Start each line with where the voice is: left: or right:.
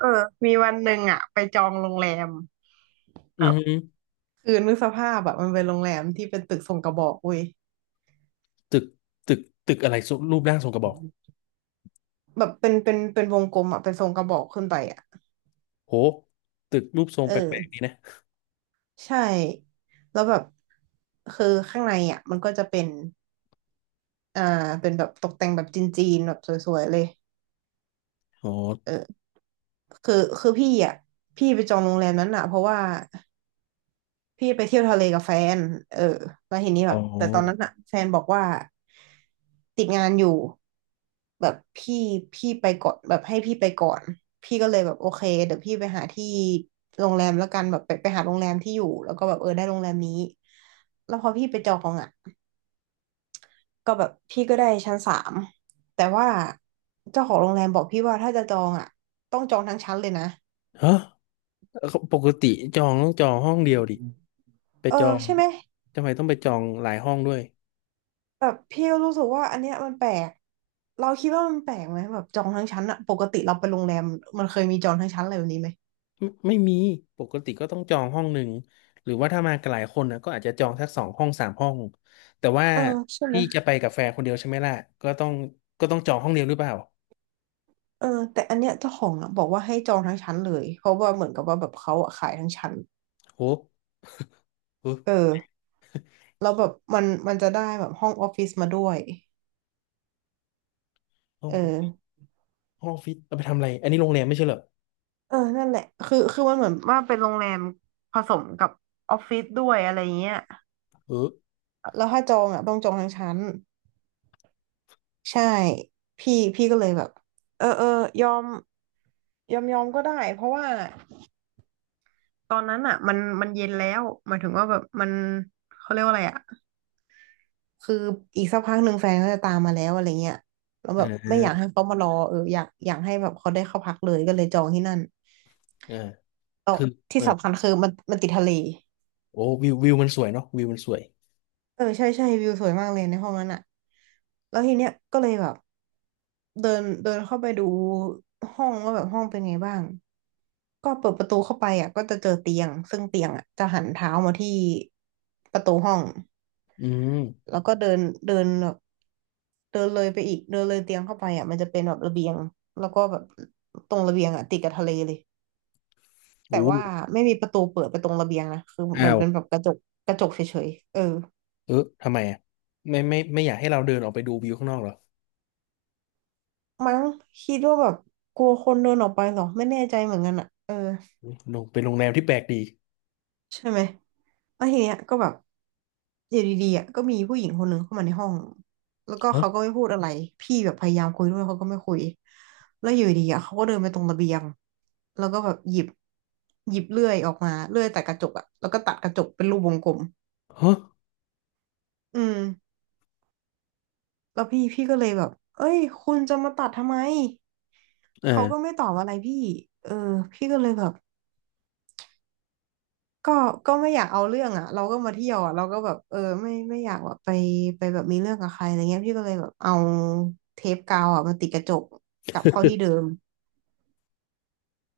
right: เออมีวันหนึ่งอ่ะไปจองโรงแรม
left: อื
right: แบ
left: อ
right: บ
left: หือ
right: คือนึกสภาพแบบมันเป็นโรงแรมที่เป็นตึกทรงกระบอกเว้ย
left: ตึกตึกตึกอะไรทรงรูปร่างทรงกระบอก
right: แบบเป็นวงกลมอ่ะเป็นทรงกระบอกขึ้นไปอ่ะ
left: โหตึกรูปทรง
right: เอ
left: แปลกๆดี
right: อ
left: นะ
right: ใช่แล้วแบบคือข้างในอ่ะมันก็จะเป็นอ่าเป็นแบบตกแต่งแบบจีนๆแบบสวยๆเลย
left: อ๋อ
right: เออคือพี่อ่ะพี่ไปจองโรงแรมนั้นอ่ะเพราะว่า พี่ไปเที่ยวทะเลกับแฟนเออแล้วทีนี้แบ
left: อ๋อ
right: บแต่ตอนนั้นอะแฟนบอกว่าติดงานอยู่แบบพี่ไปก่อนแบบให้พี่ไปก่อนพี่ก็เลยแบบโอเคเดี๋ยวพี่ไปหาที่โรงแรมแล้วกันแบบไปหาโรงแรมที่อยู่แล้วก็แบบเออได้โรงแรมนี้แล้วพอพี่ไปจองอ่ะก็แบบพี่ก็ได้ชั้นสามแต่ว่าเจ้าของโรงแรมบอกพี่ว่าถ้าจะจองอ่ะต้องจองทั้งชั้นเลยนะ
left: ฮะปกติจองต้องจองห้องเดียวดิไป
right: เอ
left: จอ
right: อ
left: ง
right: ใช่ไหม
left: ทำไมต้องไปจองหลายห้องด้วย
right: แบบพี่ก็รู้สึกว่าอันเนี้ยมันแปลกเราคิดว่ามันแปลกไหมแบบจองทั้งชั้นอะปกติเราไปโรงแรมมันเคยมีจองทั้งชั้นอะไรแบบนี้ไหม
left: ไม่มีปกติก็ต้องจองห้องหนึ่งหรือว่าถ้ามากันหลายคนนะก็อาจจะจองสักสองห้องสามห้องแต่ว่า
right: เออใช่ไหม
left: พี่จะไปกับแฟนคนเดียวใช่ไหมล่ะก็ต้องก็ต้องจองห้องเดียวหรือเปล่า
right: เออแต่อันเนี้ยเจ้าของอะบอกว่าให้จองทั้งชั้นเลยเพราะว่าเหมือนกับว่าแบบเขาอะขายทั้งชั้น
left: โหเออ
right: เออแล้วแบบมันจะได้แบบห้องออฟฟิศมาด้วย
left: ห้อง
right: เอ
left: ห้อง
right: อ
left: ออฟฟิศเอาไปทำอะไรอันนี้โรงแรมไม่ใช่เหรอ
right: เออนั่นแหละคือมันเหมือนว่าเป็นโรงแรมผสมกับออฟฟิศด้วยอะไรเงี้ย
left: เออ
right: แล้วถ้าจองอ่ะต้องจองทั้งชั้น ใช่พี่ก็เลยแบบเออเออยอมยอมก็ได้เพราะว่าตอนนั้นอ่ะมันเย็นแล้วหมายถึงว่าแบบมันเขาเรียกว่าอะไรอ่ะคืออีกสักพักหนึ่งแฟนก็จะตามมาแล้วอะไรเงี้ยแล้ว
left: อ่
right: แบบไม่อยาก
left: า
right: ให้เขามารอเอออยากให้แบบเขาได้เข้าพักเลยก็เลยจองที่นั่น
left: อ่า
right: แล้ว
left: คือ
right: ที่
left: เออ
right: สำคัญคือมันติดทะเล
left: โอ้วิววิวมันสวยเนาะวิวมันสวย
right: เออใช่ใช่วิวสวยมากเลยในห้องนั้นอ่ะแล้วทีเนี้ยก็เลยแบบเดินเดินเข้าไปดูห้องว่าแบบห้องเป็นไงบ้าง ก็เปิดประตูเข้าไปอ่ะก็จะเจอเตียงซึ่งเตียงอ่ะจะหันเท้ามาที่ประตูห้อง
left: อืม
right: แล้วก็เดินเดินแบบเดินเลยไปอีกเดินเลยเตียงเข้าไปอ่ะมันจะเป็นแบบระเบียงแล้วก็แบบตรงระเบียงอ่ะติดกับทะเลเลย
left: โอ้
right: แต่ว่าไม่มีประตูเปิดไปตรงระเบียงนะคือเหมื
left: อ้า
right: อน
left: ว
right: เป็นแบบกระจกกระจกเฉยๆเออ
left: เออทำไมอ่ะไม่อยากให้เราเดินออกไปดูวิวข้างนอกเหรอ
right: มั้งคิดว่าแบบกลัวคนเดินออกไปเหรอไม่แน่ใจเหมือนกันอ่ะเออ
left: อุ๊ยโรงเป็นโรงแรมที่แปลกดี
right: ใช่ไหมแล้วทีเนี้ยก็แบบอยู่ดีๆอ่ะก็มีผู้หญิงคนหนึ่งเข้ามาในห้องแล้วก็
left: ฮะ
right: เขาก็ไม่พูดอะไรพี่แบบพยายามคุยด้วยเขาก็ไม่คุยแล้วอยู่ดีๆอ่ะเขาก็เดินไปตรงระเบียงแล้วก็แบบหยิบเลื่อยออกมาเลื่อยตัดกระจกอ่ะแล้วก็ตัดกระจกเป็นรูปวงกลม
left: ฮะ
right: อืมแล้วพี่ก็เลยแบบเอ้ยคุณจะมาตัดทำไมเขาก็
left: อ่า
right: ไม่ตอบอะไรพี่เออพี่ก็เลยแบบ ก็ไม่อยากเอาเรื่องอ่ะเราก็มาเที่ยวอะเราก็แบบเออไม่อยากแบบไปแบบมีเรื่องกับใครอะไรเงี้ยพี่ก็เลยแบบเอาเทปกาวอ่ะมาติดกระจกกลับเข้าที่เดิม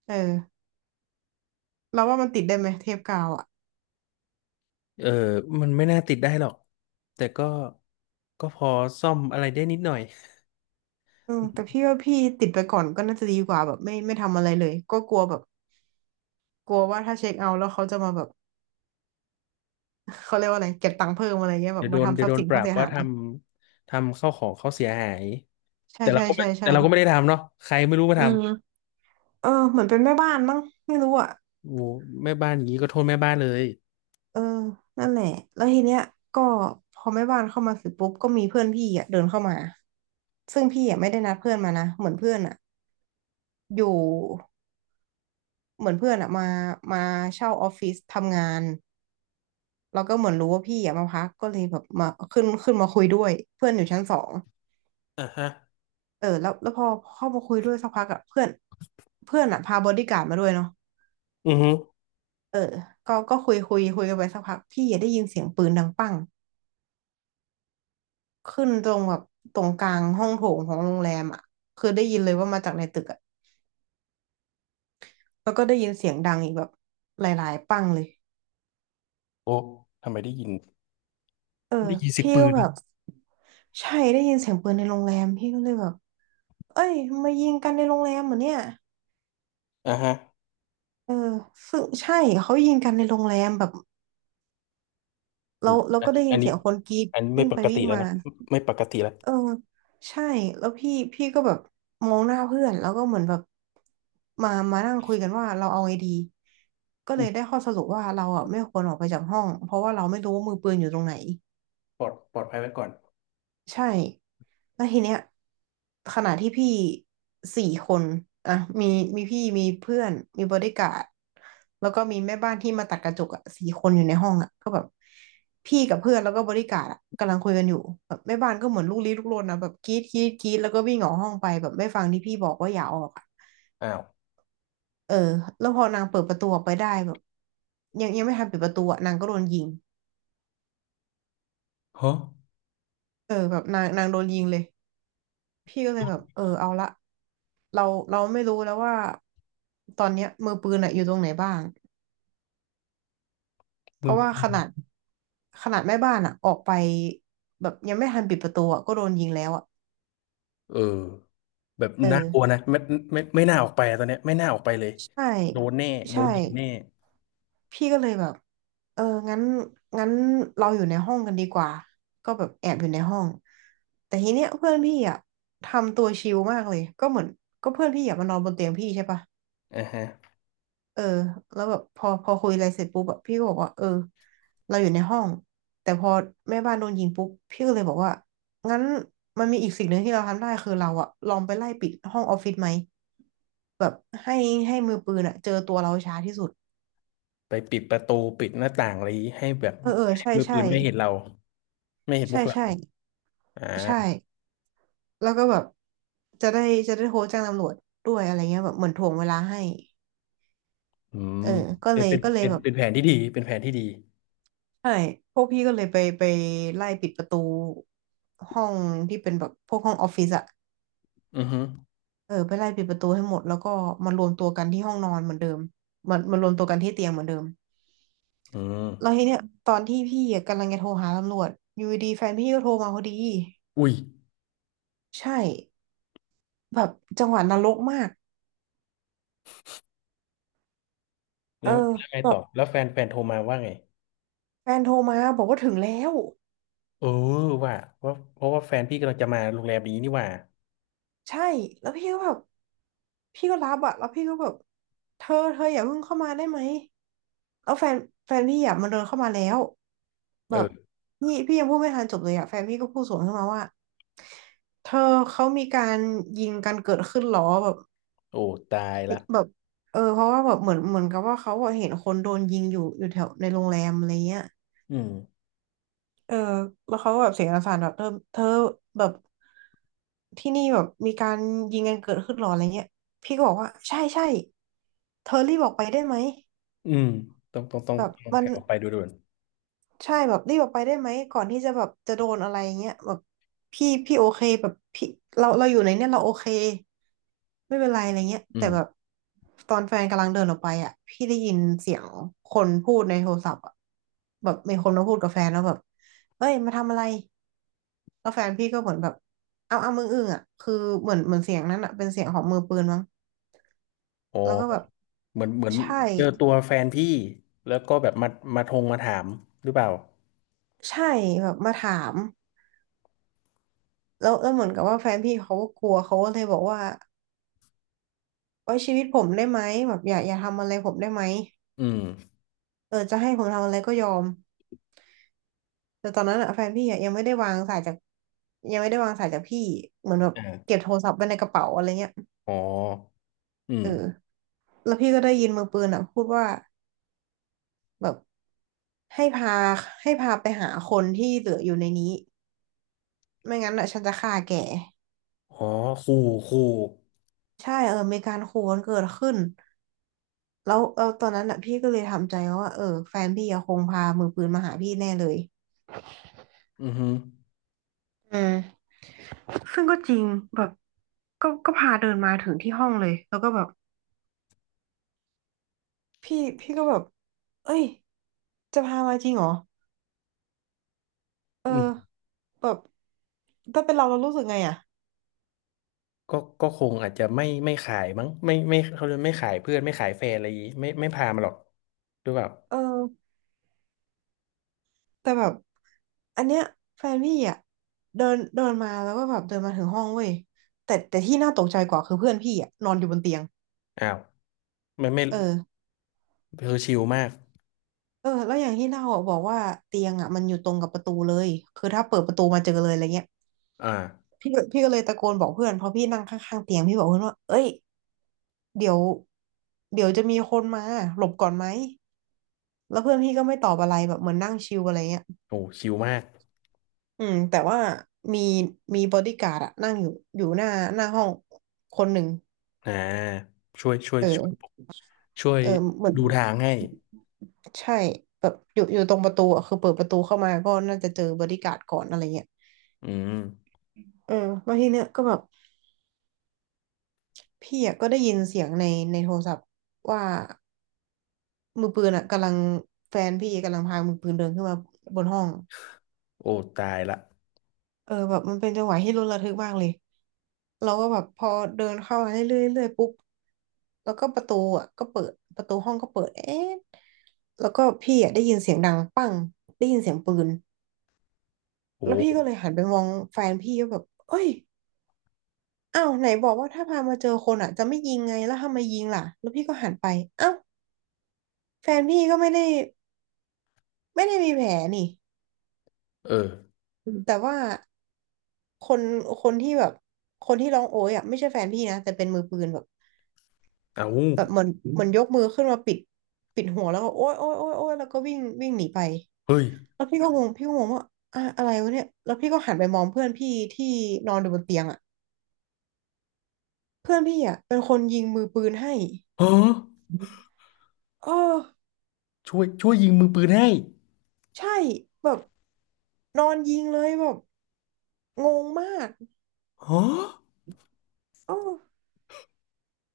right: เออเราว่ามันติดได้ไหมเทปกาวอ่ะ
left: เออมันไม่น่าติดได้หรอกแต่ก็ก็พอซ่อมอะไรได้นิดหน่อย
right: อืมแต่พี่ว่าพี่ติดไปก่อนก็น่าจะดีกว่าแบบไม่ทำอะไรเลยก็กลัวแบบกลัวว่าถ้าเช็คเอาท์แล้วเขาจะมาแบบ เขาเรียกว่าอะไรเก็บตังค์เพิ่มอะไรเงี้ยแบ
left: เดี๋
right: บ
left: ยวโด
right: มา
left: น
right: ทำ
left: เดี๋
right: ท
left: ยว
right: รัพ
left: โด
right: ย์
left: น
right: สิน
left: ปรั
right: เขา
left: บ
right: เสีย
left: ว่า
right: หา
left: ท
right: ย
left: ำทำเข้าวของเขาเสียหาย
right: ใช่
left: แต่เรา
right: ใช่
left: ก็ไม่
right: ใช่
left: แต่
right: ใช่
left: เราก็ไม่ได้ทำเนาะใครไม่รู้มา
right: อื
left: ท
right: มเออเหมือนเป็นแม่บ้านมั้งไม่รู้อ่ะ
left: ำโอ้แม่บ้านอย่างนี้ก็โทษแม่บ้านเลย
right: เออนั่นแหละ แล้วทีเนี้ยก็พอแม่บ้านเข้ามาเสร็จปุ๊บก็มีเพื่อนพี่อ่ะเดินเข้ามา ซึ่งพี่อ่ะไม่ได้นัดเพื่อนมานะเหมือนเพื่อนอ่ะอยู่เหมือนเพื่อนอ่ะมามาเช่าออฟฟิศทำงานแล้วก็เหมือนรู้ว่าพี่อ่ะมาพักก็เลยแบบมาขึ้นมาคุยด้วยเพื่อนอยู่ชั้นสอง
left: อ่าฮะ
right: เออแล้วพอเข้ามาคุยด้วยสักพักอ่ะเพื่อนเพื่อนอ่ะพาบอดี้การ์ดมาด้วยเนาะ
left: อือฮึ
right: เออก็คุยกันไปสักพักพี่อ่ะได้ยินเสียงปืนดังปั้ง ขึ้นตรงแบบตรงกลางห้องโถงของโรงแรมอ่ะคือได้ยินเลยว่ามาจากในตึกอ่ะแล้วก็ได้ยินเสียงดังอีกแบบหลายๆปังเลย
left: โอ้ทำไมได้ยิน
right: เออ
left: ได้ยินเสียง
right: พี่
left: ปื
right: ก็
left: น
right: แบบใช่ได้ยินเสียงปืนในโรงแรมพี่ก็เลยแบบเอ้ยมายิงกันในโรงแรมเหรอเนี่ย
left: อ่าฮะ
right: เออซึ่งใช่เขายิงกันในโรงแรมแบบ
left: อ
right: เรา
left: ย
right: เรา
left: อั
right: ก็
left: น
right: ได้
left: นี้
right: ยิ
left: อั
right: น
left: นนี้
right: เสียงคนกรีด
left: อันนี้ไม่
right: วิ่ง
left: ป
right: ไป
left: ก
right: วิ่
left: ติ
right: ง
left: แล้ว
right: มา
left: นะ ไม่ปกติแล้ว
right: เออใช่แล้วพี่ก็แบบมองหน้าเพื่อนแล้วก็เหมือนแบบมานั่งคุยกันว่าเราเอาไงดีก็เล
left: อุ๊ย
right: ยได้ข้อสรุปว่าเราอ่ะไม่ควรออกไปจากห้องเพราะว่าเราไม่รู้ว่ามือปืนอยู่ตรงไหน
left: ปลอดปลอดภัยไว้ก่อน
right: ใช่แล้วทีเนี้ยขณะที่พี่สี่คนอ่ะมีมีพี่มีเพื่อนมีบอดี้การ์ดแล้วก็มีแม่บ้านที่มาตัดกระจกอ่ะสี่คนอยู่ในห้องอ่ะก็แบบพี่กับเพื่อนแล้วก็บอดี้การ์ดอ่ะกำลังคุยกันอยู่แบบแม่บ้านก็เหมือนลูกลี้ลุกลนนะแบบกรี๊ดกรี๊ดกรี๊ดแล้วก็วิ่งออกห้องไปแบบไม่ฟังที่พี่บอกว่าอย่าออกอ่ะ
left: อ้าว
right: เออแล้วพอนางเปิดประตูออกไปได้แบบยังไม่ทันปิดประตูอ่ะนางก็โดนยิง
left: ฮะ
right: เออแบบนางนางโดนยิงเลย พี่ก็เล
left: โด
right: ยแบบ
left: น
right: เออเอาละเราเราไม่รู้แล้วว่าตอนเนี้ยมือปืนอะอยู่ตรงไหนบ้างเพ
left: มือ
right: ราะว่า
left: ปื
right: ข
left: น
right: นาดขนาดแม่บ้านอะออกไปแบบยังไม่ทันปิดประตูอะก็โดนยิงแล้วอะ
left: เออแบบ
right: เอ
left: น่ากลัวนะ
right: อ
left: ไม่ ไม่ ไม่น่าออกไปอะตอนเนี้ยไม่น่าออกไปเลย
right: ใช่
left: โดนแน่ โด
right: ใช่
left: นยิงแน่
right: พี่ก็เลยแบบเอองั้นงั้นเราอยู่ในห้องกันดีกว่าก็แบบแอบอยู่ในห้องแต่ทีเนี้ยเพื่อนพี่อ่ะทำตัวชิลมากเลยก็เหมือนก็เพื่อนพี่อ่ะมานอนบนเตียงพี่ใช่ปะ
left: อ่าฮะ
right: เออแล้วแบบพอคุยอะไรเสร็จปุ๊บแบบพี่ก็บอกว่าเออเราอยู่ในห้องแต่พอแม่บ้านโดนยิงปุ๊บพี่ก็เลยบอกว่างั้นมันมีอีกสิ่งหนึ่งที่เราทำได้คือเราอะลองไปไล่ปิดห้องออฟฟิศไหมแบบให้ให้มือปืนอะเจอตัวเราช้าที่สุด
left: ไปปิดประตูปิดหน้าต่างอะไรให้แบบ
right: เออเออ
left: ให้
right: ใช่
left: มือปื
right: ใช่
left: นไม่เห็นเราไม่เห็นพ
right: ใช่
left: วกเรา
right: ใช่
left: อ่
right: ใช่
left: า
right: แล้วก็แบบจะได้จะได้โทรแจ้งตำรวจด้วยอะไรเงี้ยแบบเหมือนถ่วงเวลาให้
left: อื
right: เอ
left: ม
right: อก็
left: เป็
right: เล
left: น
right: ย
left: เป็น
right: ก็เลย
left: เป็น
right: แบบ
left: เป็นแผนที่ดีเป็นแผนที่ดี
right: ใช่ พวกพี่ก็เลยไปไล่ปิดประตูห้องที่เป็นแบบพวกห้องออฟฟิศอะ
left: อือฮึ
right: เออไปไล่ปิดประตูให้หมดแล้วก็มารวมตัวกันที่ห้องนอนเหมือนเดิมมันรวมตัวกันที่เตียงเหมือนเดิม
left: อืม
right: แล้วทีเนี้ยตอนที่พี่อะกำลังจะโทรหาตำรวจอยู่ดีๆแฟนพี่ก็โทรมาพอดี
left: อุ้ย
right: ใช่แบบจังหวะนรกมากเอ
left: แล้
right: อ
left: วแล้วไง
right: แบ
left: ต่
right: บ
left: อแล้วแฟนแฟนโทรมาว่าไง
right: แฟนโทรมาบอกว่าถึงแล้ว
left: เออว่าว่าเพราะว่าแฟนพี่กำลังจะมาโรงแรมนี้นี่หว่า
right: ใช่แล้วพี่ก็แบบ พี่ก็รับอะแล้วพี่ก็แบบเธออย่าเพิ่งเข้ามาได้ไหมแล้วแฟนแฟนพี่อะมันเดินเข้ามาแล้วแบบ
left: เออ
right: นี่พี่ยังพูดไม่ทันจบเลยอะแฟนพี่ก็พูดสวนขึ้นมาว่าเธอเขามีการยิงกันเกิดขึ้นเหรอแบบ
left: โอ้ตายละ
right: แบบเออเพราะว่าแบบเหมือนเหมือนกับว่าเขาอะเห็นคนโดนยิงอยู่อยู่แถวในโรงแรมอะไรเงี้ย
left: อืม
right: เออแล้วเขาก็แบบเสียงสั่นๆแบบเธอแบบที่นี่แบบมีการยิงกันเกิดขึ้นหรออะไรเงี้ยพี่ก็บอกว่าใช่ใช่เธอรีบออกไปได้ไหม
left: อืมต้องต้องต้อง
right: แบบ
left: ต้อง
right: มัน
left: แผ่ออกไปดูด่วน
right: ใช่แบบรีบออกไปได้ไหมก่อนที่จะแบบจะโดนอะไรเงี้ยแบบพี่โอเคแบบพี่เราอยู่ในเนี่ยเราโอเคไม่เป็นไรอะไรเงี้ย
left: อื
right: แต่
left: ม
right: แบบตอนแฟนกำลังเดินออกไปอ่ะพี่ได้ยินเสียงคนพูดในโทรศัพท์อ่ะแบบมีคนมาพูดกับแฟนแล้วแบบเอ้ยมาทำอะไร แล้วแฟนพี่ก็เหมือนแบบเอามึงอึ้งอ่ะคือเหมือนเหมือนเสียงนั้นอ่ะเป็นเสียงของมือปืนมั้ง
left: อ๋อ
right: แล้วก็แบบ
left: เหมือนเหมือน
right: ใช่
left: เจอตัวแฟนพี่แล้วก็แบบมามาทงมาถามหรือเปล่า
right: ใช่แบบมาถามแล้วแล้วเหมือนกับว่าแฟนพี่เขาก็กลัวเขาก็เลยบอกว่าไว้ชีวิตผมได้ไหมแบบอย่าทำอะไรผมได้ไหม
left: อืม
right: เออจะให้ผมทำอะไรก็ยอมแต่ตอนนั้นอ่ะแฟนพี่อะยังไม่ได้วางสายจากยังไม่ได้วางสายจากพี่เหมือนแบบเก็
left: อ่า
right: บโทรศัพท์ไว้ในกระเป๋าอะไรเงี้ย
left: อ๋ออื
right: เอ
left: ม
right: อแล้วพี่ก็ได้ยินมือปืนอ่ะพูดว่าแบบ ให้พาให้พาไปหาคนที่เหลืออยู่ในนี้ไม่งั้นอ่ะฉันจะฆ่าแก
left: อ๋อคู่คู่
right: ใช่เออมีการขู่กันเกิดขึ้นแล้วเออตอนนั้นอ่ะพี่ก็เลยทำใจว่าเออแฟนพี่อะคงพามือปืนมาหาพี่แน่เลย
left: อือฮึ
right: อืมซึ่งก็จริงแบบก็พาเดินมาถึงที่ห้องเลยแล้วก็แบบพี่ก็แบบเอ้ยจะพามาจริงเหรอเออ
left: อืม
right: แบบถ้าเป็นเรารู้สึกไงอ่ะ
left: ก็ก็คงอาจจะไม่ขายมั้งไม่ไม่เขาเรียกไม่ขายเพื่อนไม่ขายแฟนอะไรอย่างงี้ไม่พามาหรอกหรือเปล่า
right: เออ แต่แบบอันเนี้ยแฟนพี่อ่ะเดินเดินมาแล้วก็แบบเดินมาถึงห้องเว้ยแต่ที่น่าตกใจกว่าคือเพื่อนพี่อ่ะนอนอยู่บนเตียง
left: อ้าวไม่ไม่
right: เออ
left: คือชิลมาก
right: เออแล้วอย่างที่เล่าอะบอกว่าเตียงอ่ะมันอยู่ตรงกับประตูเลยคือถ้าเปิดประตูมาเจอเลยอะไรเงี้ย
left: อ่า
right: พี่ก็เลยตะโกนบอกเพื่อนเพราะพี่นั่งข้างๆเตียงพี่บอกเพื่อนว่าเอ้ยเดี๋ยวเดี๋ยวจะมีคนมาหลบก่อนไหมแล้วเพื่อนพี่ก็ไม่ตอบอะไรแบบเหมือนนั่งชิลอะไรเงี้ย
left: โอ้ชิลมาก
right: อืมแต่ว่ามีมีบอดี้การ์ดอะนั่งอยู่อยู่หน้าหน้าห้องคนหนึ่ง
left: อ่าช่วยช่วยช่วย
right: เออ
left: ช่วย
right: เออเหมือน
left: ดู
right: อืม
left: ทางให้
right: ใช่แบบอยู่ตรงประตูอ่ะคือเปิดประตูเข้ามาก็น่าจะเจอบอดี้การ์ดก่อนอะไรเงี้ย
left: อืม
right: เออแล้วทีเนี้ยก็แบบพี่อ่ะก็ได้ยินเสียงในโทรศัพท์ว่ามือปืนอ่ะกำลังแฟนพี่กำลังพามือปืนเดินขึ้นมาบนห้อง
left: โอ้ตายละ
right: เออแบบมันเป็นจังหวะที่ลุ้นระทึกมากเลยเราก็แบบพอเดินเข้ามาเรื่อยๆเรื่อยๆปุ๊บแล้วก็ประตูอ่ะก็เปิดประตูห้องก็เปิดเอ๊ะแล้วก็พี่อ่ะได้ยินเสียงดังปังได้ยินเสียงปืน
left: โอ้
right: แล้วพี่ก็เลยหันไปมองแฟนพี่ก็แบบเอ้ยอ้าวไหนบอกว่าถ้าพามาเจอคนอ่ะจะไม่ยิงไงแล้วทำไมยิงล่ะแล้วพี่ก็หันไปอ้าวแฟนพี่ก็ไม่ได้มีแผลนี่
left: เออ
right: อืมแต่ว่าคนคนที่แบบคนที่ร้องโอ๊ยอ่ะไม่ใช่แฟนพี่นะแต่เป็นมือปืนแบบ
left: เอา
right: แบบเหมือนเหมือนยกมือขึ้นมาปิดปิดหัวแล้วก็โอ๊ยโอ๊ยโอ๊ยโอ๊ยแล้วก็วิ่งวิ่งหนีไป
left: เฮ้ย
right: แล้วพี่ก็งงว่าอะไรวะเนี่ยแล้วพี่ก็หันไปมองเพื่อนพี่ที่นอนอยู่บนเตียงอ่ะเพื่อนพี่อ่ะเป็นคนยิงมือปืนให้
left: ฮะ
right: เออ
left: ช่วยช่วยยิงมือปืนให้
right: ใช่แบบนอนยิงเลยแบบงงมาก
left: ฮะ
right: เออ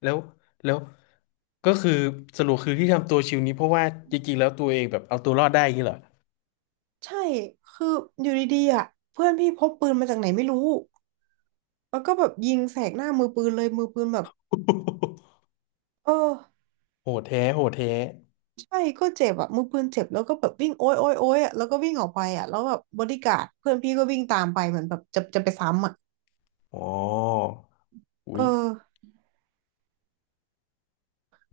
left: แล้วแล้วก็คือสรุปคือที่ทำตัวชิลนี้เพราะว่าจริงๆแล้วตัวเองแบบเอาตัวรอดได้อย่างนี้เหรอ
right: ใช่คืออยู่ดีๆอ่ะเพื่อนพี่พกปืนมาจากไหนไม่รู้แล้วก็แบบยิงแสกหน้ามือปืนเลยมือปืนแบบเออ
left: โหดแท้โหดแท้
right: ใช่ก็เจ็บอ่ะมือปืนเจ็บแล้วก็แบบวิ่งโอ๊ยโอ๊ยโอ๊ยอ่ะแล้วก็วิ่งออกไปอ่ะแล้วแบบบอดี้การ์ดเพื่อนพี่ก็วิ่งตามไปเหมือนแบบจะไปซ้ำอ่ะ
left: อ๋ออุ้
right: เอ
left: ย
right: อ